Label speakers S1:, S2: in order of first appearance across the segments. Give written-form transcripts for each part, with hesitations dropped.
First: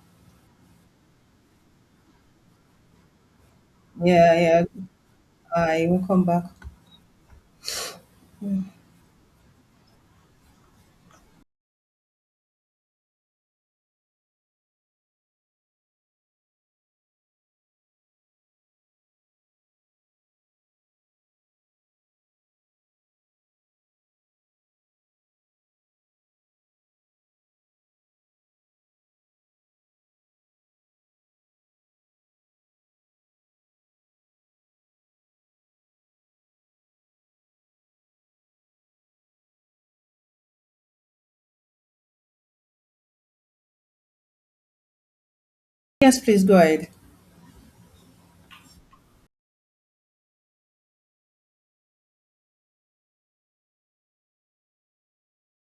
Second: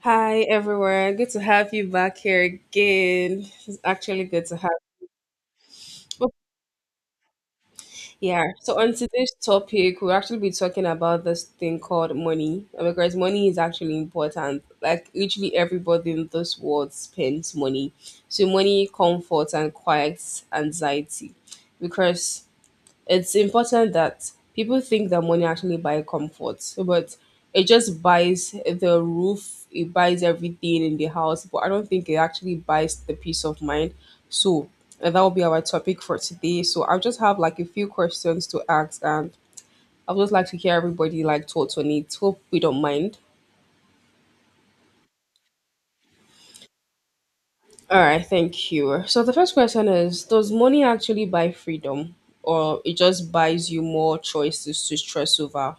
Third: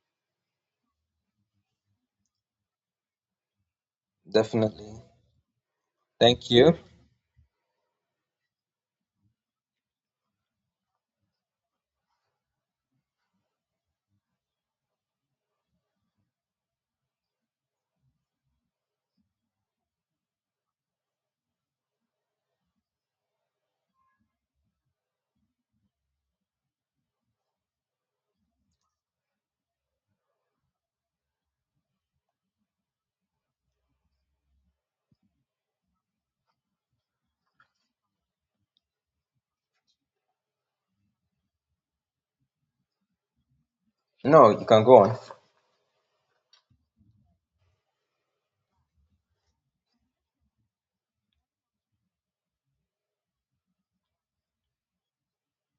S1: Hi everyone, good to have you back here again. It's actually
S2: Yeah,
S1: good to
S2: yeah.
S1: have
S3: Definitely.
S2: I will come
S1: you.
S2: back.
S3: Thank you.
S1: Yeah, so on today's topic, we'll actually be talking about this thing called money, because money is actually important. Like, literally, everybody in this world spends money. So, money comforts and quiets anxiety because it's important that people think that money actually buy comfort, but it just buys the roof, it buys everything in the house, but I don't think it actually buys the peace of mind. So that will be our topic for today. So I'll just have like a few questions to ask, and I'd just like to hear everybody like thoughts on it. Hope we don't mind.
S3: No, you can go on.
S2: Yes, please go ahead.
S1: All right, thank you. So the first question is: does money actually buy freedom, or it just buys you more choices to stress over?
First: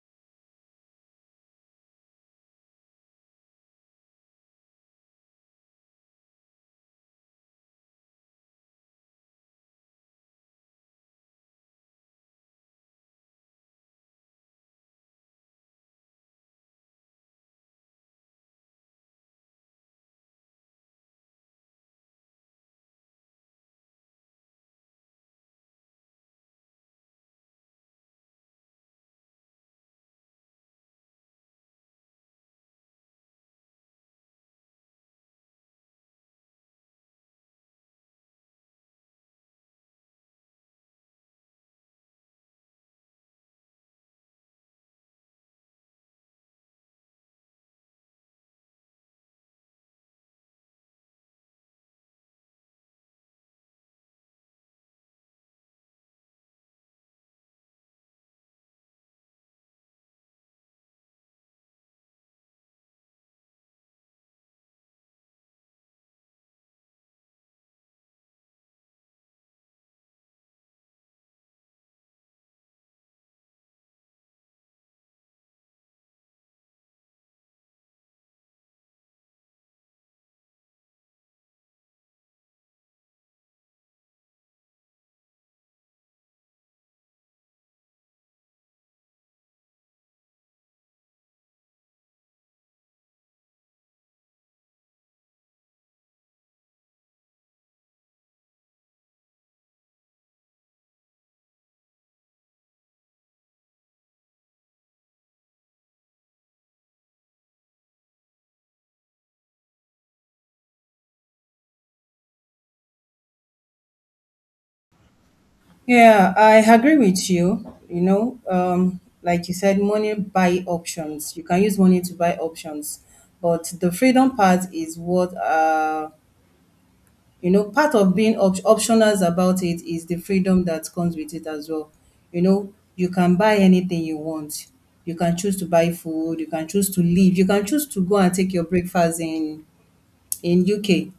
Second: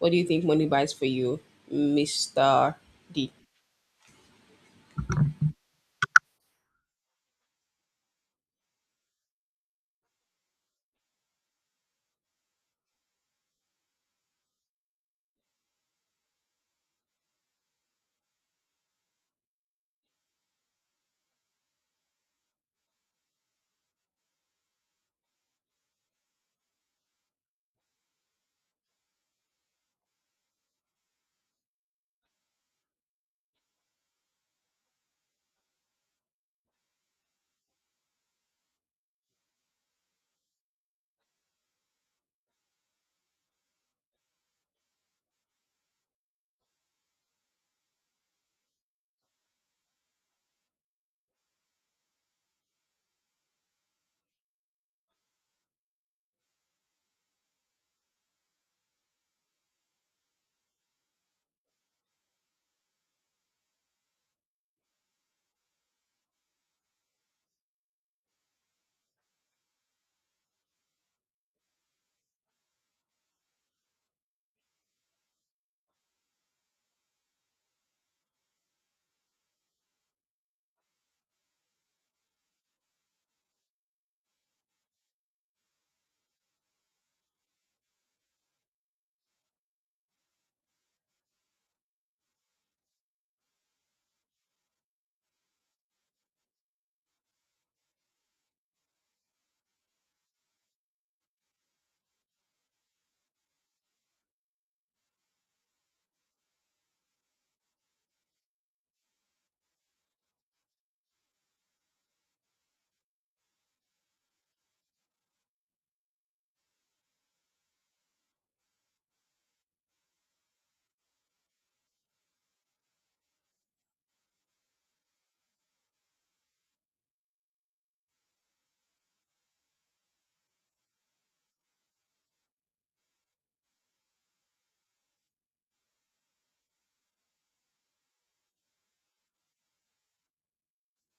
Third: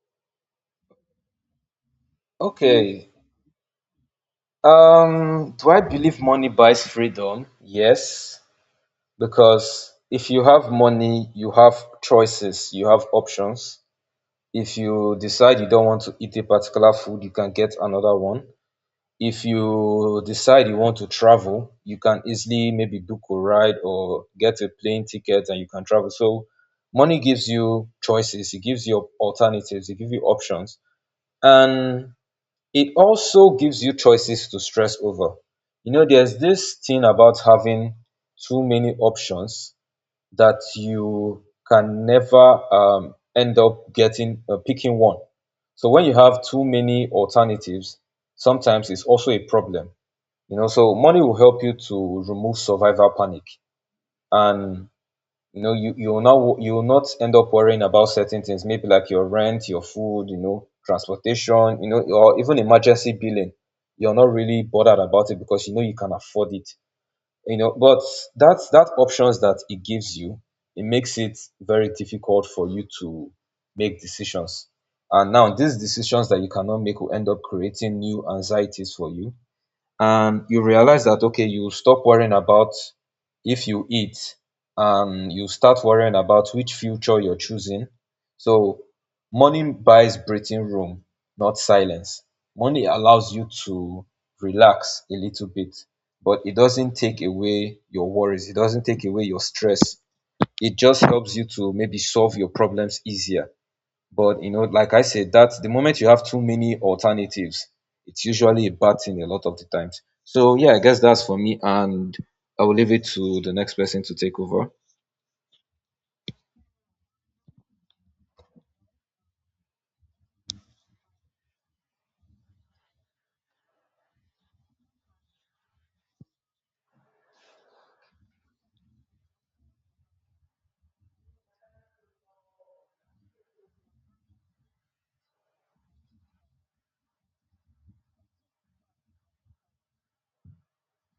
S1: What do you think money buys for you, Mr.
S3: Okay.
S1: D?
S3: Do I believe money buys freedom? Yes, because if you have money, you have choices, you have options. If you decide you don't want to eat a particular food, you can get another one. If you decide you want to travel, you can easily maybe book a ride or get a plane ticket and you can travel. So money gives you choices, it gives you alternatives, it gives you options. And it also gives you choices to stress over. You know, there's this thing about having too many options that you can never end up getting picking one. So when you have too many alternatives, sometimes it's also a problem. You know, so money will help you to remove survivor panic and you know, you will not you will not end up worrying about certain things, maybe like your rent, your food, you know, transportation, you know, or even emergency billing. You're not really bothered about it because you know you can afford it. You know, but that options that it gives you, it makes it very difficult for you to make decisions. And now these decisions that you cannot make will end up creating new anxieties for you, and you realize that okay, you stop worrying about if you eat and you start worrying about which future you're choosing. So money buys breathing room, not silence. Money allows you to relax a little bit, but it doesn't take away your worries, it doesn't take away your stress. It just helps you to maybe solve your problems easier. But you know, like I said, that the moment you have too many alternatives, it's usually a bad thing a lot of the times. So yeah, I guess that's for me, and I will leave it to the next person to take over.
S2: Yeah, I agree with you. Like you said, money buy options. You can use money to buy options, but the freedom part is what part of being optionals about it is the freedom that comes with it as well. You know, you can buy anything you want. You can choose to buy food. You can choose to leave. You can choose to go and take your breakfast in UK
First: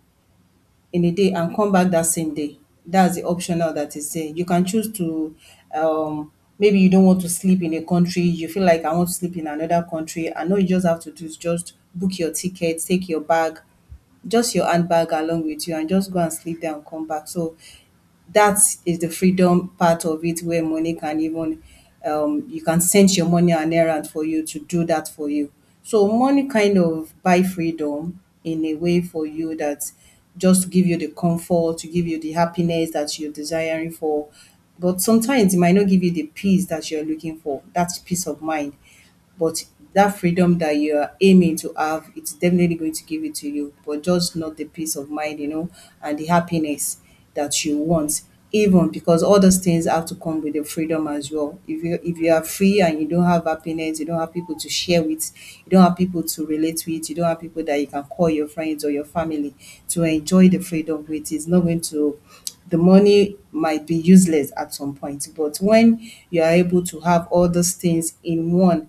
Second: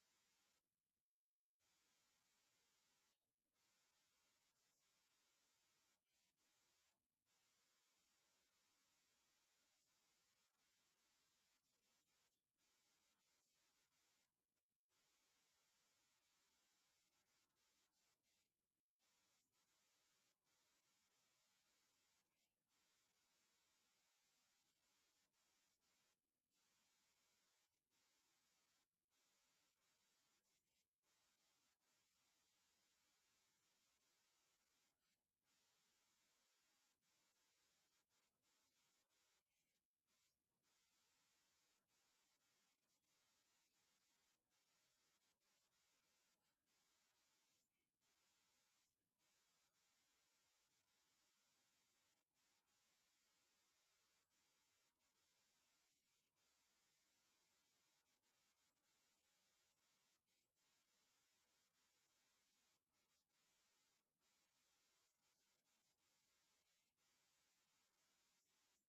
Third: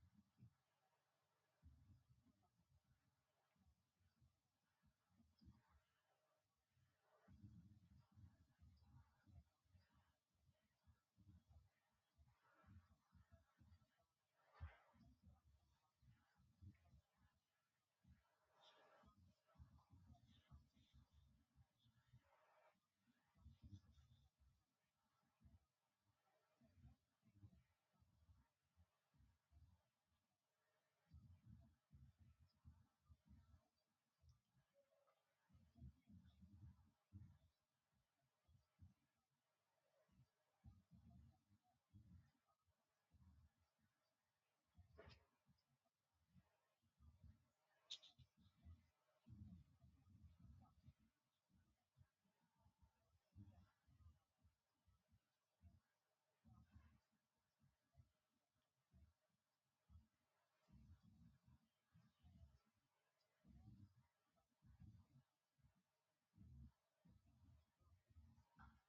S2: in a day and come back that same day. That's the optional that is there. You can choose to, um, maybe you don't want to sleep in a country, you feel like I want to sleep in another country, and all you just have to do is just book your ticket, take your bag, just your handbag along with you, and just go and sleep there and come back. So that is the freedom part of it where money can even you can send your money on errand for you to do that for you. So money kind of buy freedom in a way for you that just to give you the comfort, to give you the happiness that you're desiring for. But sometimes it might not give you the peace that you're looking for, that peace of mind, but that freedom that you are aiming to have, it's definitely going to give it to you, but just not the peace of mind, you know, and the happiness that you want. Even because all those things have to come with the freedom as well. If you are free and you don't have happiness, you don't have people to share with, you don't have people to relate with, you don't have people that you can call your friends or your family to enjoy the freedom with, it's not going to, the money might be useless at some point. But when you are able to have all those things in one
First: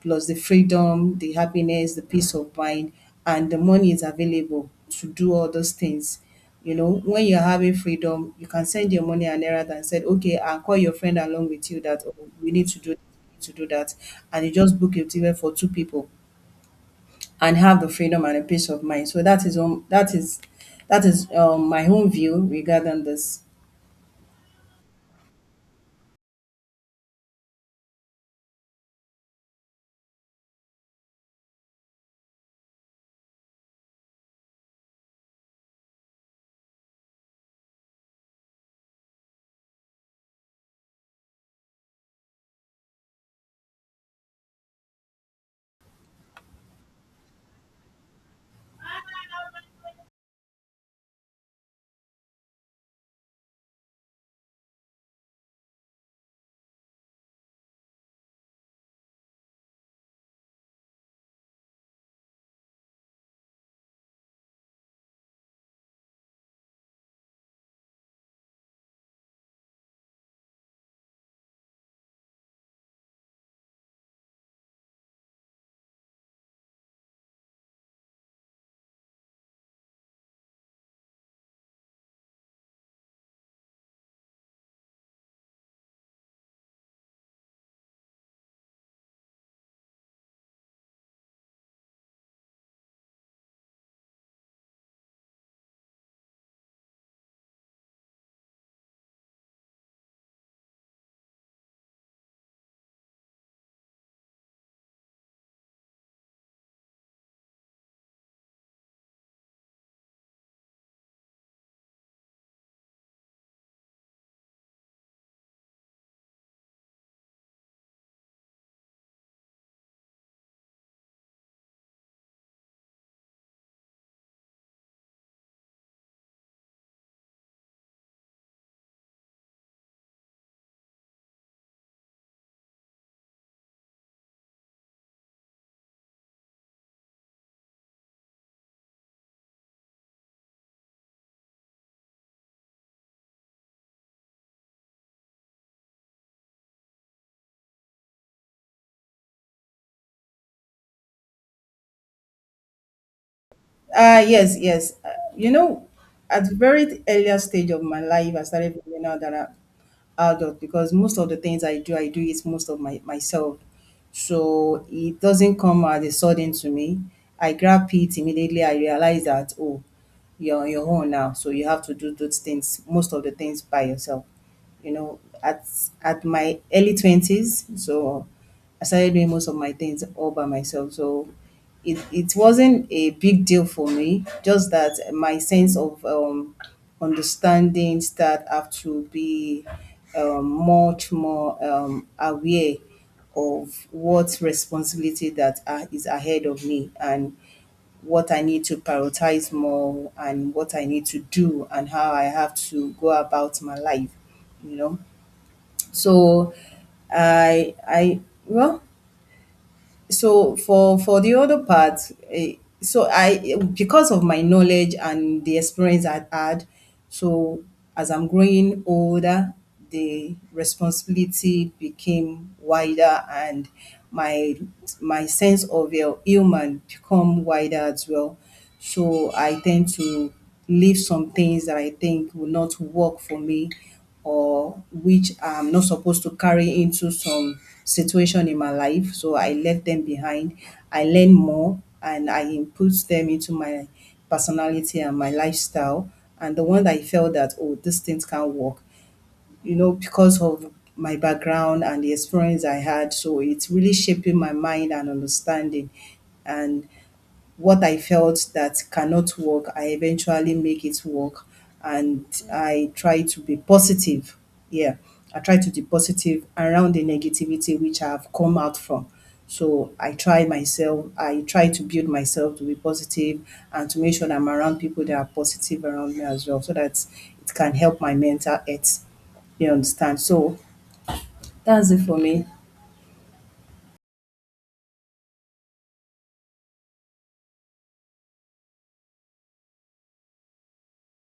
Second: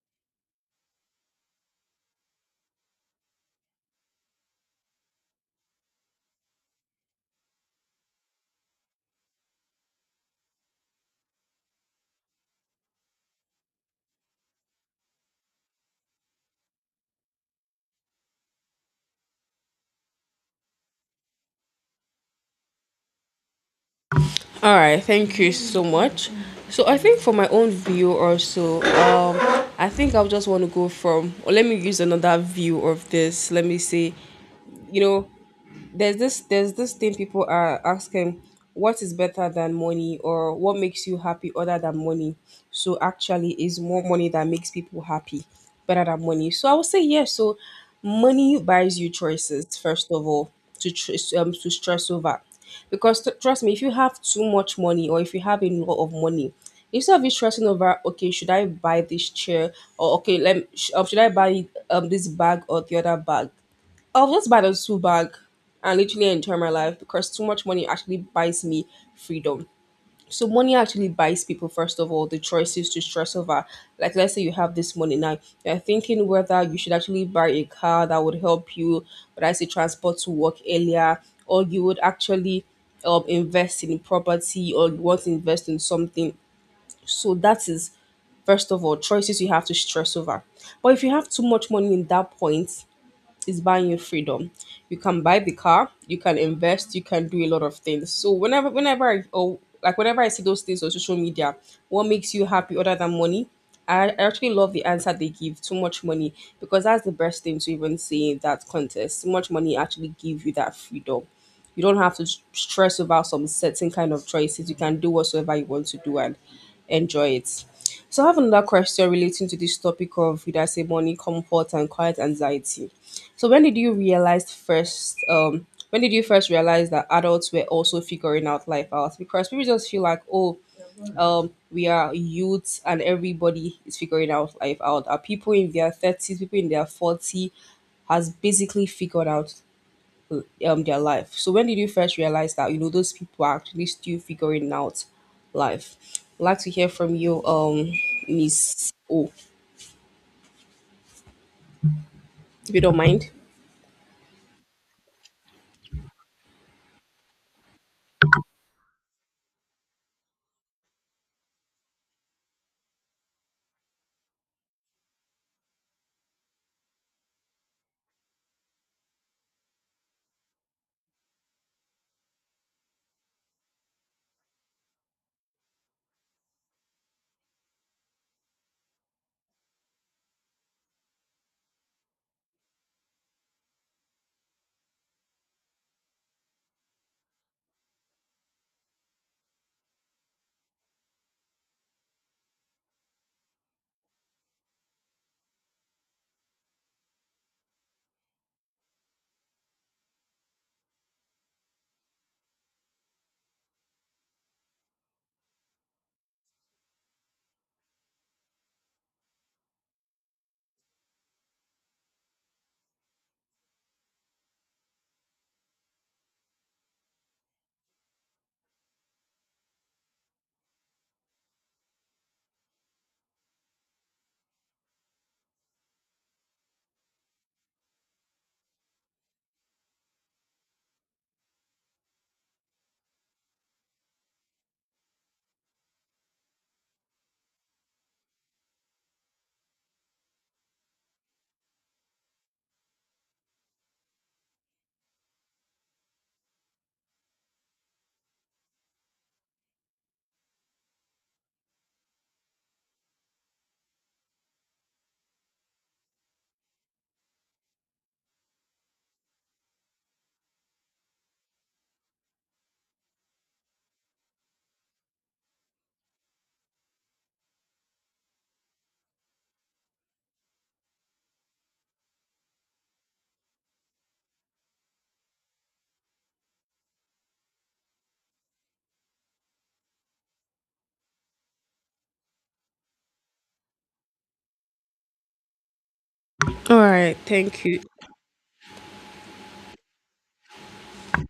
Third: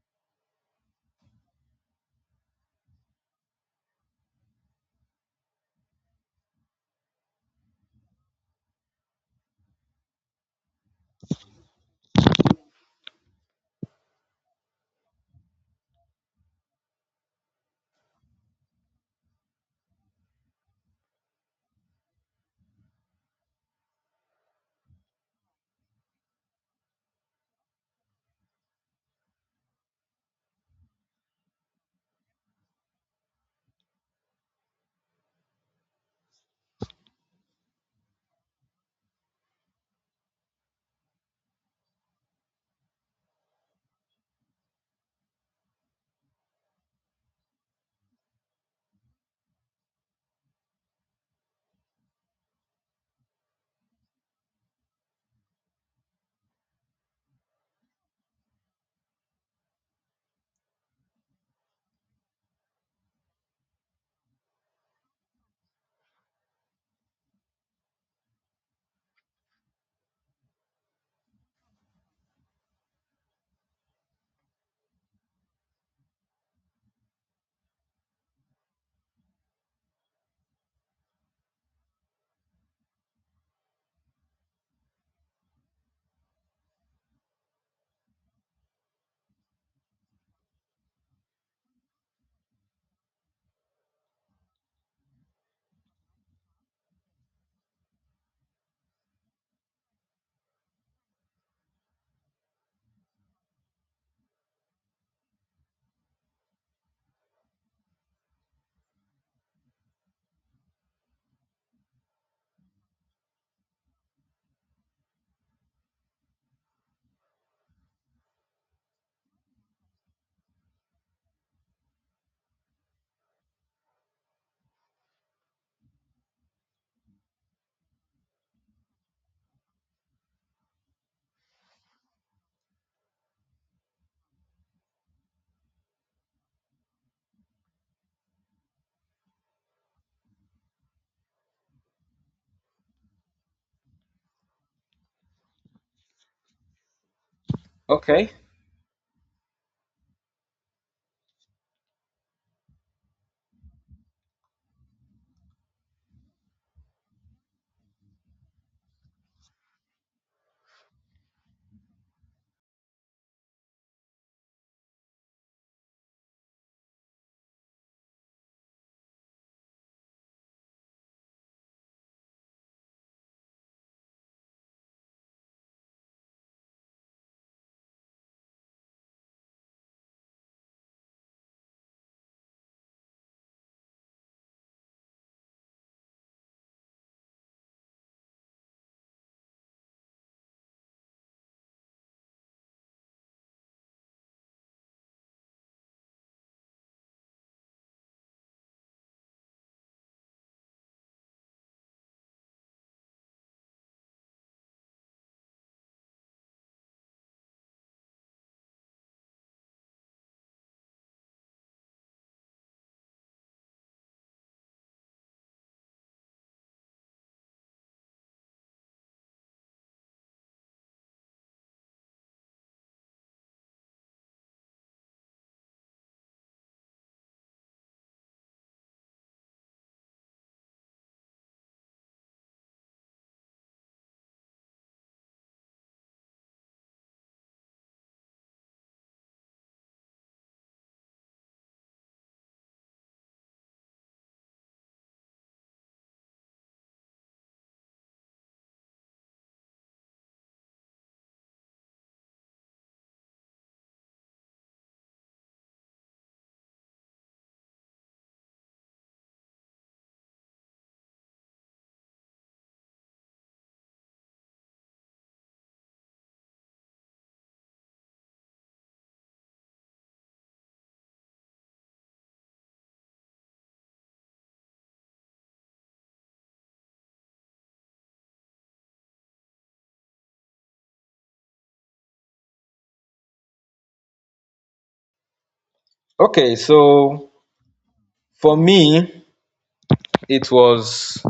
S2: plus the freedom, the happiness, the peace of mind, and the money is available to do all those things. You know, when you're having freedom, you can send your money and errand and said, okay, I'll call your friend along with you that oh, we need to do that, and you just book it even for two people and have the freedom and the peace of mind. So that is my own view regarding this.
S1: All right, thank you so much. So I think for my own view also, I think I'll just want to go from, or let me use another view of this. Let me say, you know, there's this thing people are asking, what is better than money, or what makes you happy other than money? So actually it's more money that makes people happy better than money, so I would say yes. So money buys you choices, first of all to tr- to stress over, because trust me, if you have too much money or if you have a lot of money, instead of you stressing over, okay, should I buy this chair, or okay, should I buy this bag or the other bag, I'll just buy the two bag and literally enjoy my life, because too much money actually buys me freedom. So money actually buys people, first of all, the choices to stress over. Like, let's say you have this money now, you're thinking whether you should actually buy a car that would help you, but I say, transport to work earlier, or you would actually invest in property, or you want to invest in something. So that is first of all choices you have to stress over. But if you have too much money, in that point, is buying you freedom. You can buy the car, you can invest, you can do a lot of things. So whenever, I, or like whenever I see those things on social media, what makes you happy other than money? I actually love the answer they give. Too much money, because that's the best thing to even say in that contest. Too much money actually give you that freedom. You don't have to stress about some certain kind of choices. You can do whatsoever you want to do and enjoy it. So I have another question relating to this topic of, would I say, money, comfort, and quiet anxiety. So when did you realize first? When did you first realize that adults were also figuring out life out? Because people just feel like, oh, we are youths and everybody is figuring out life out. Are people in their thirties, people in their 40, has basically figured out their life. So when did you first realize that, you know, those people are actually still figuring out life? I'd like to hear from you,
S3: Okay.
S1: Miss O, if you don't mind.
S2: Yes, yes. You know, at the very earlier stage of my life, I started figuring out that I'm adult because most of the things I do it most of my myself. So it doesn't come as a sudden to me. I grab it immediately. I realize that oh, you're on your own now, so you have to do those things, most of the things by yourself. You know, at my early 20s, so I started doing most of my things all by myself. So it wasn't a big deal for me, just that my sense of understanding start have to be much more aware of what responsibility that are, is ahead of me and what I need to prioritize more and what I need to do and how I have to go about my life, you know. So I well so for the other part, eh, I because of my knowledge and the experience I had, so as I'm growing older, the responsibility became wider and my my sense of human become wider as well. So I tend to leave some things that I think will not work for me or which I'm not supposed to carry into some situation in my life. So I left them behind. I learn more and I input them into my personality and my lifestyle and the one that I felt that oh these things can't work, you know, because of my background and the experience I had, so it's really shaping my mind and understanding, and what I felt that cannot work, I eventually make it work. And I try to be positive. Yeah, I try to be positive around the negativity which I have come out from. So I try myself, I try to build myself to be positive and to make sure that I'm around people that are positive around me as well, so that it can help my mental health. You understand? So that's it for me.
S3: Okay.
S1: All right,
S3: So
S1: thank you.
S3: for me, it was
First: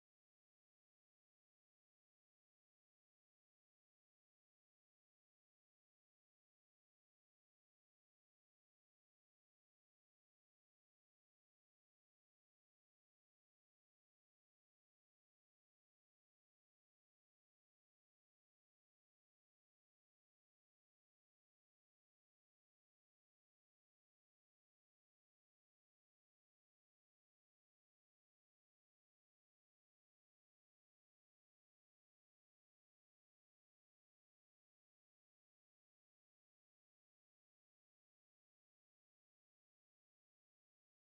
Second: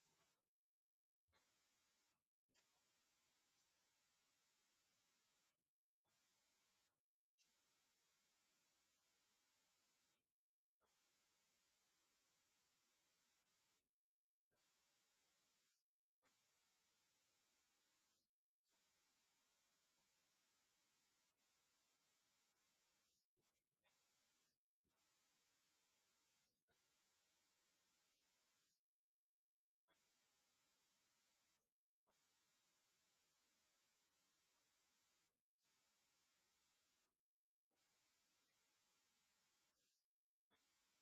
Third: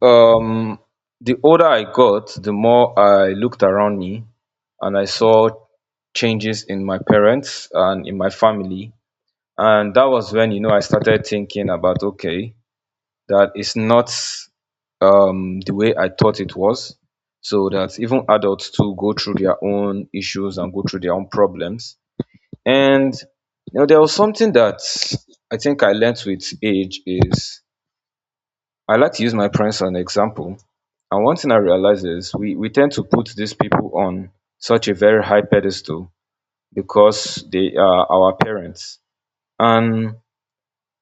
S3: um the older I got, the more I looked around me, and I saw changes in my parents and in my family, and that was when you know I started thinking about okay, that is not the way I thought it was. So that even adults too go through their own issues and go through their own problems. And you know, there was something that I think I learned with age is I like to use my parents as an example. And one thing I realize is we tend to put these people on such a very high pedestal because they are our parents. And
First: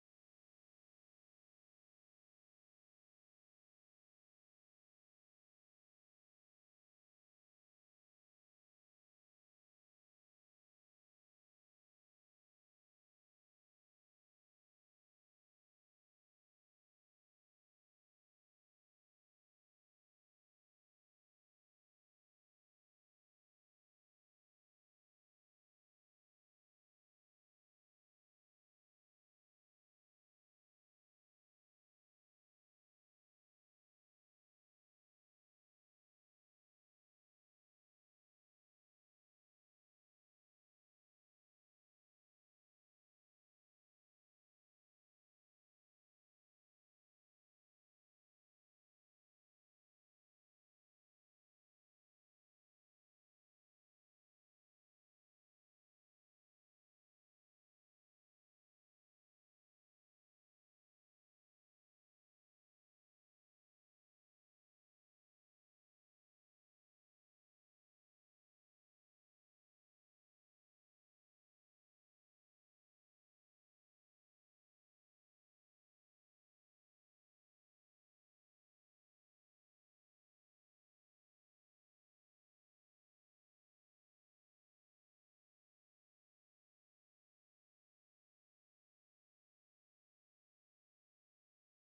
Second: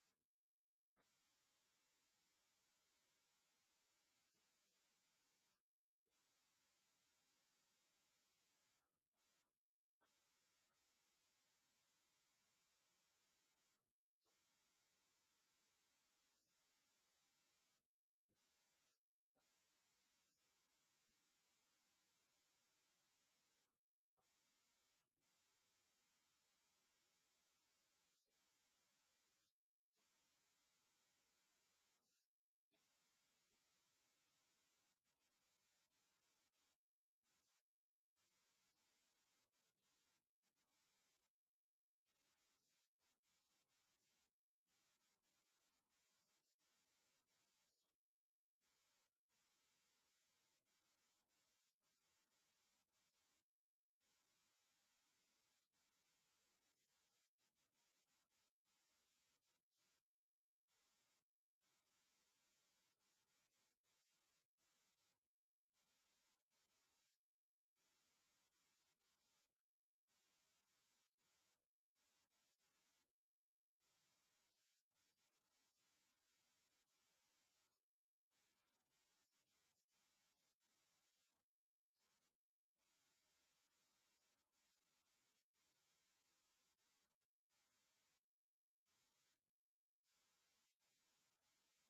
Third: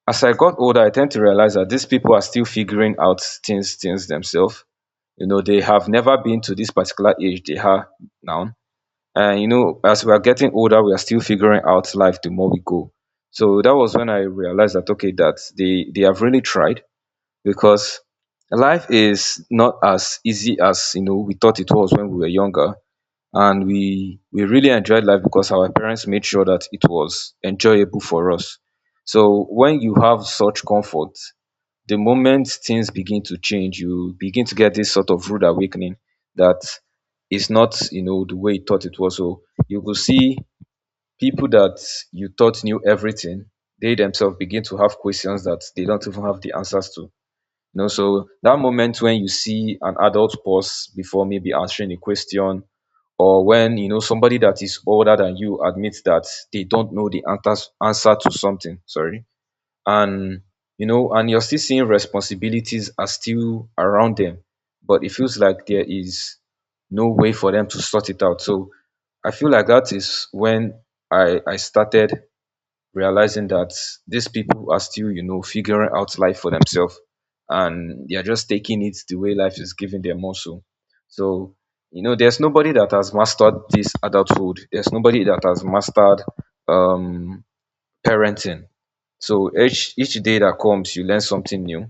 S3: as I got older, I tend to realize that these people are still figuring out things themselves. You know, they have never been to this particular age they are now. And you know, as we are getting older, we are still figuring out life the more we go. So that was when I realized that okay, that they have really tried, because life is not as easy as you know we thought it was when we were younger, and we really enjoyed life because our parents made sure that it was enjoyable for us. So when you have such comfort, the moment things begin to change, you begin to get this sort of rude awakening that is not, you know, the way you thought it was. So you will see people that you thought knew everything, they themselves begin to have questions that they don't even have the answers to. You know, so that moment when you see an adult pause before maybe answering a question, or when you know somebody that is older than you admits that they don't know the answer to something. Sorry. And you know, and you're still seeing responsibilities are still around them, but it feels like there is no way for them to sort it out. So I feel like that is when I started realizing that these people are still you know figuring out life for themselves, and they're just taking it the way life is giving them also. So you know, there's nobody that has mastered this adulthood, there's nobody that has mastered um parenting. So each day that comes, you learn something new,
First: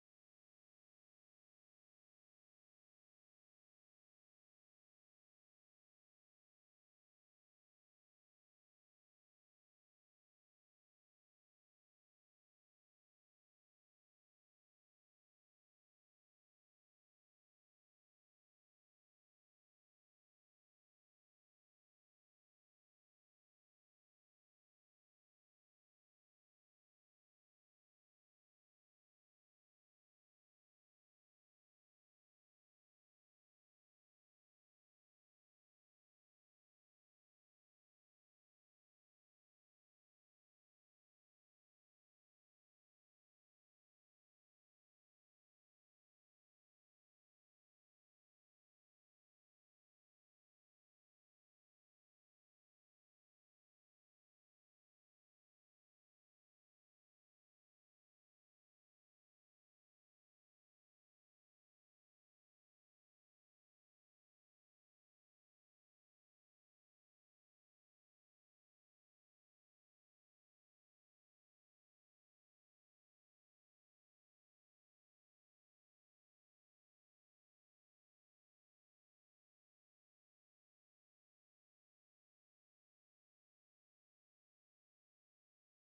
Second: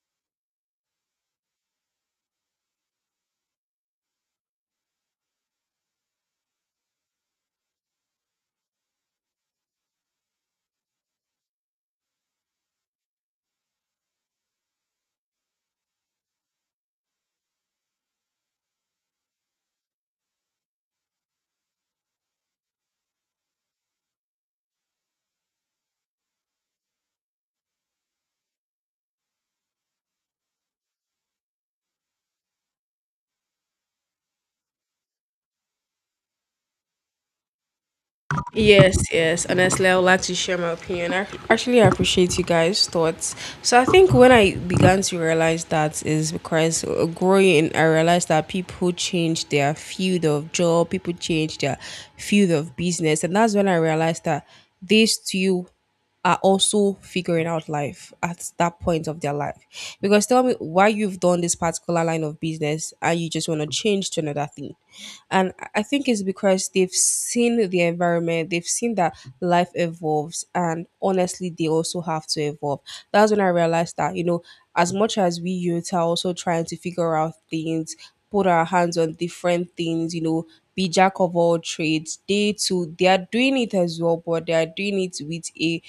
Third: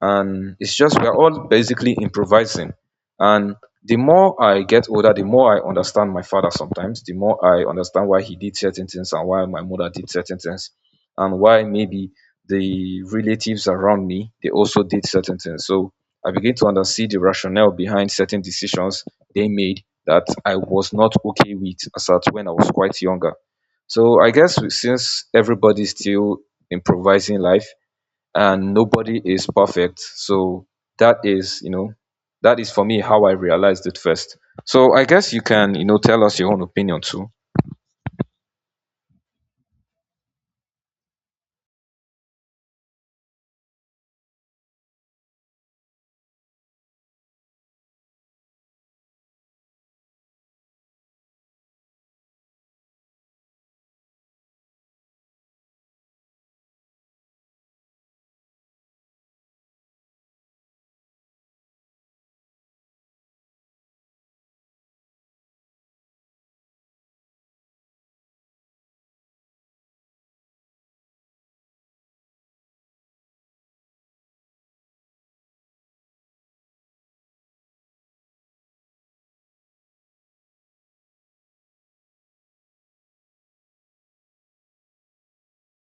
S3: and it's just we're all basically improvising. And the more I get older, the more I understand my father. Sometimes, the more I understand why he did certain things and why my mother did certain things, and why maybe the relatives around me they also did certain things. So I begin to understand the rationale behind certain decisions they made that I was not okay with as at when I was quite younger. So I guess since everybody's still improvising life and nobody is perfect. So that is, you know, that is for me how I realized it first. So I guess you can, you know, tell us your own opinion too.
S1: Yes, yes. Honestly, I would like to share my opinion. I actually appreciate you guys' thoughts. So I think when I began to realize that, is because, growing, I realized that people change their field of job, people change their field of business, and that's when I realized that these two are also figuring out life at that point of their life. Because tell me why you've done this particular line of business and you just want to change to another thing. And I think it's because they've seen the environment, they've seen that life evolves, and honestly, they also have to evolve. That's when I realized that, you know, as much as we youth are also trying to figure out things, put our hands on different things, you know, be jack of all trades, they too, they are doing it as well, but they are doing it with a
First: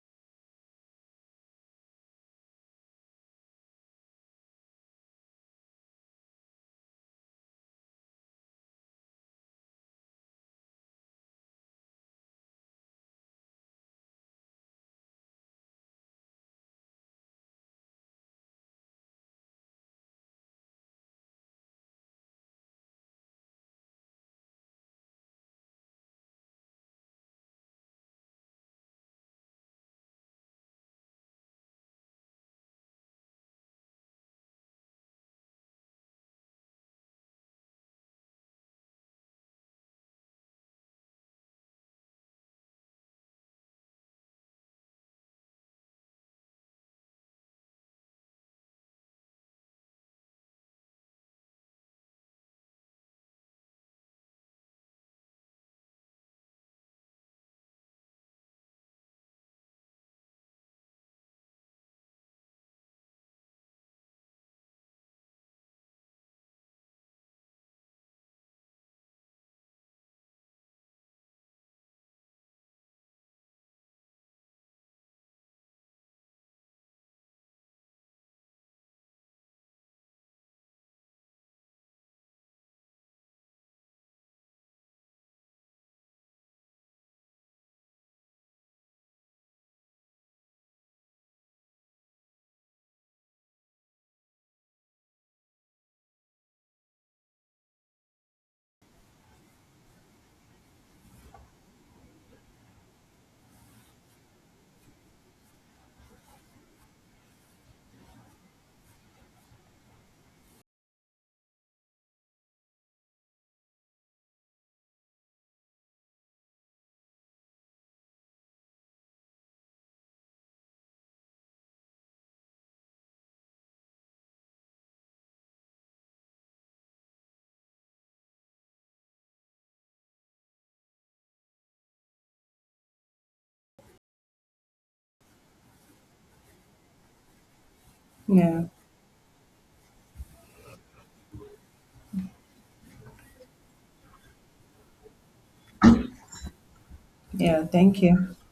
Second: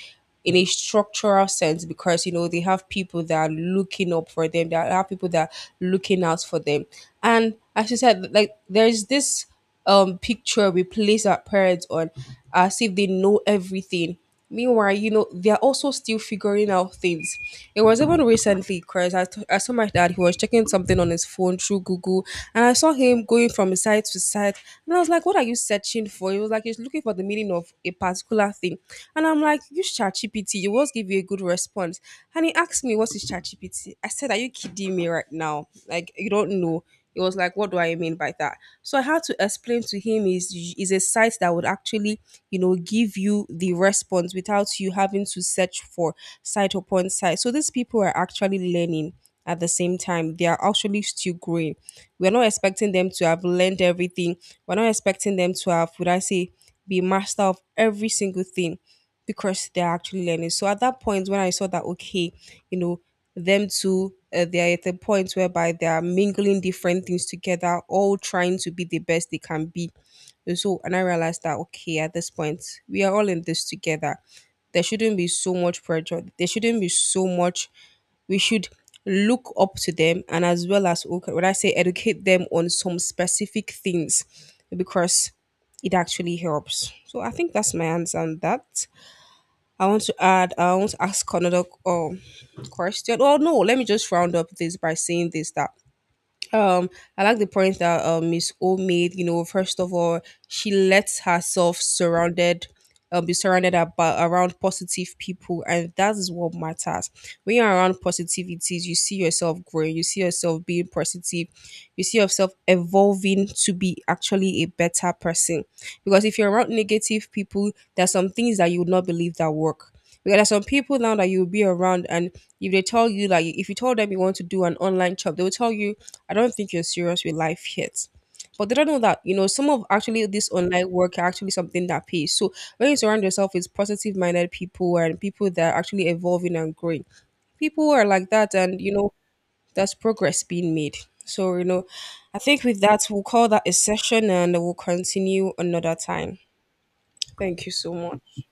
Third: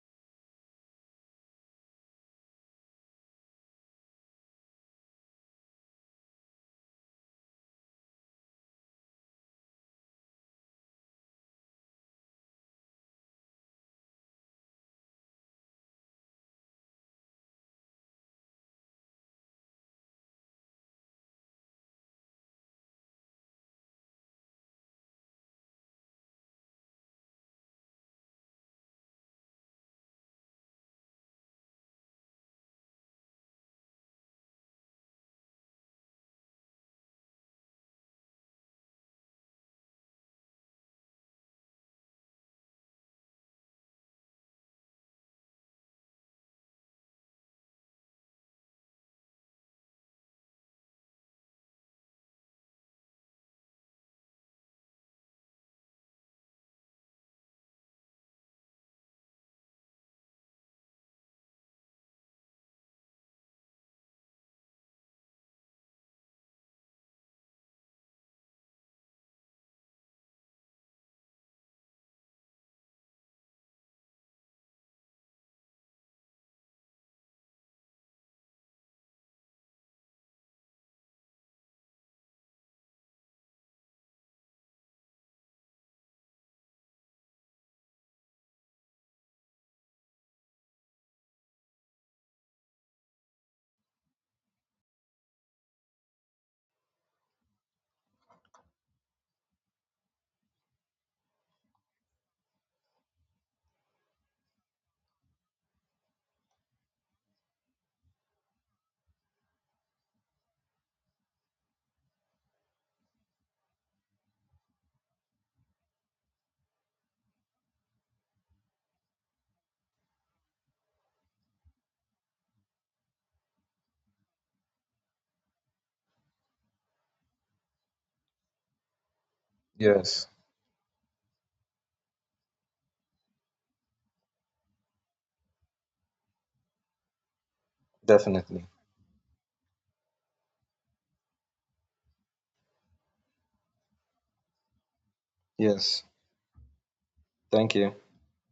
S1: in a structural sense, because, you know, they have people that are looking up for them, they have people that are looking out for them. And as you said, like, there's this picture we place our parents on, as if they know everything, meanwhile, you know, they're also still figuring out things. It was even recently, because I saw my dad, he was checking something on his phone through Google, and I saw him going from site to site. And I was like, what are you searching for? He was like, he's looking for the meaning of a particular thing. And I'm like, use ChatGPT, it will give you a good response. And he asked me, what is ChatGPT? I said, are you kidding me right now? Like, you don't know? He was like, what do I mean by that? So I had to explain to him, is a site that would actually, you know, give you the response without you having to search for site upon site. So these people are actually learning, at the same time they are actually still growing. We're not expecting them to have learned everything, we're not expecting them to have, would I say, be master of every single thing, because they're actually learning. So at that point when I saw that, okay, you know, them two, they're at the point whereby they are mingling different things together, all trying to be the best they can be. And so, and I realized that, okay, at this point, we are all in this together. There shouldn't be so much pressure, there shouldn't be so much, we should look up to them, and as well as, okay, when I say, educate them on some specific things, because it actually helps. So I think that's my answer on that. I want to ask another question. Well, no, let me just round up this by saying this, that um, I like the point that Miss O made. You know, first of all, she lets herself surrounded, be surrounded about around positive people, and that is what matters. When you're around positivities, you see yourself growing. You see yourself being positive. You see yourself evolving to be actually a better person. Because if you're around negative people, there's some things that you would not believe that work. Because there's some people now that you'll be around, and if they tell you, like, if you told them you want to do an online job, they will tell you, I don't think you're serious with life yet. But they don't know that, you know, some of actually
S3: Yes,
S1: this online work are actually something that pays. So when you surround yourself with positive minded people, and people that are actually evolving and growing, people who are like that,
S2: Yeah,
S3: definitely.
S1: and, you know, there's progress being made. So, you know, I think with that we'll call that a session, and we'll continue another
S3: Yes.
S1: time.
S2: yeah,
S1: Thank you
S3: Thank you.
S1: so
S2: thank you.
S1: much.